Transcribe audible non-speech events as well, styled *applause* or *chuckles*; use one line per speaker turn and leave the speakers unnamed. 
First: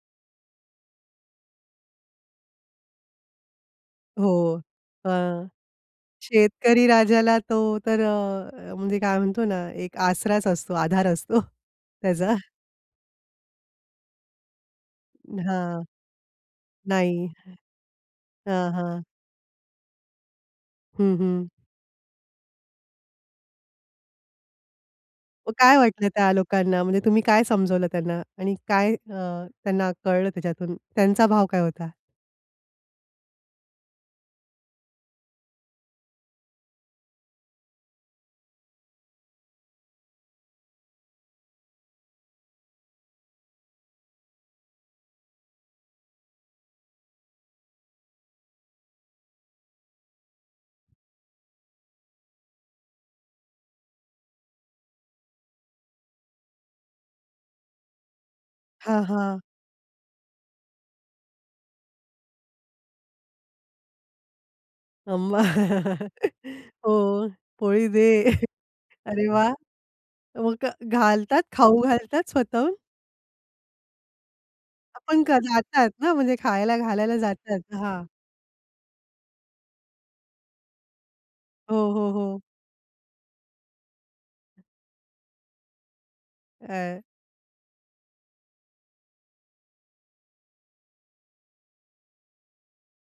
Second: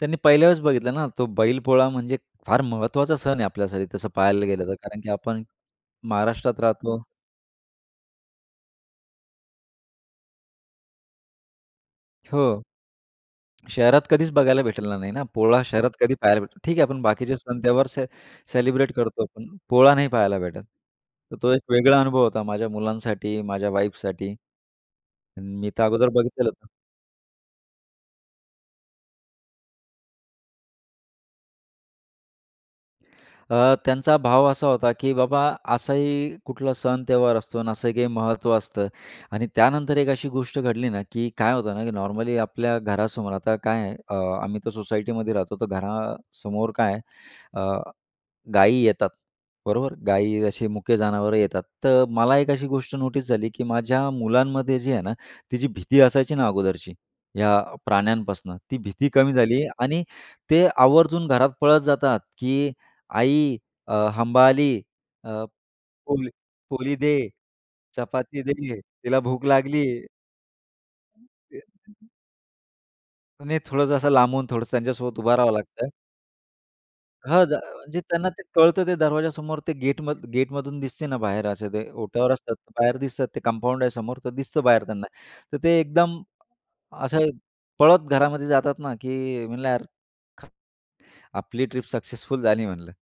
त्यांनी पहिल्या वेळेस बघितलं ना तो बैलपोळा. म्हणजे फार महत्त्वाचा सण आहे आपल्यासाठी तसं पाहायला
हो,
गेलं तर, कारण की आपण
हं.
महाराष्ट्रात
शेतकरी
राहतो.
राजाला तो तर, अ, म्हणजे काय म्हणतो ना, एक आसराच असतो, आधार असतो *chuckles* त्याचा.
हो, शहरात कधीच बघायला भेटलेला नाही ना.
अ,
पोळा
हां,
शहरात कधी पाहायला भेटेल ठीक आहे. आपण
नाही,
बाकीचे सण-त्योहार
हां,
सेलिब्रेट
हां.
करतो आपण, पोळा नाही पाहायला भेटत.
हं,
तर
हं.
तो एक वेगळा अनुभव होता माझ्या मुलांसाठी, माझ्या वाईफसाठी.
मग
मी
काय
तर
वाटलं
अगोदर
त्या
बघितलेलं होतं.
लोकांना? म्हणजे तुम्ही काय समजवलं त्यांना आणि काय, अ, त्यांना कळलं त्याच्यातून? त्यांचा भाव काय होता?
अ, त्यांचा भाव असा होता, की बाबा असाही कुठला सण, त्योहार असतो आणि असं काही महत्त्व असतं. आणि त्यानंतर एक अशी गोष्ट घडली ना, की काय होतं ना, की नॉर्मली आपल्या घरासमोर आता काय आहे, अ, आम्ही तर सोसायटीमध्ये राहतो, तर घरासमोर काय आहे अ, गाई येतात. बरोबर? गाई असे मुके जनावरं येतात. तर मला एक अशी गोष्ट नोटीस झाली, की माझ्या मुलांमध्ये जी आहे ना, तिची भीती असायची ना अगोदरची या प्राण्यांपासून, ती
हां,
भीती कमी
हां.
झाली आणि ते आवर्जून घरात पळत जातात, की आई, अ, हंबा आली.
अं,
अ, पोळी-
*chuckles*
पोळी
हो,
दे,
पोळी दे.
चपाती
*chuckles*
दे. तिला
अरे
भूक
वाह!
लागली.
मग घालतात,
ते.
खाऊ घालतात स्वतःहून?
अ, नही थोडंसं असं लांबून, थोडंसं त्यांच्यासोबत
आपण
उभं
का
राहावं
जातात
लागतं.
ना, म्हणजे खायला घालायला
हं,
जातात,
*unintelligible* म्हणजे
हां.
त्यांना ते कळतं. ते दरवाज्यासमोर, ते गेटम गेटमधून दिसते ना बाहेर, असे ते
हो, हो,
ओट्यावर
हो.
असतात. बाहेर दिसतात ते. कंपाऊंड आहे समोर, तर दिसतं बाहेर त्यांना. तर ते एकदम
अ
असं पळत घरामध्ये जातात ना, की म्हणलं यार आपली ट्रिप सक्सेसफुल झाली म्हणलं.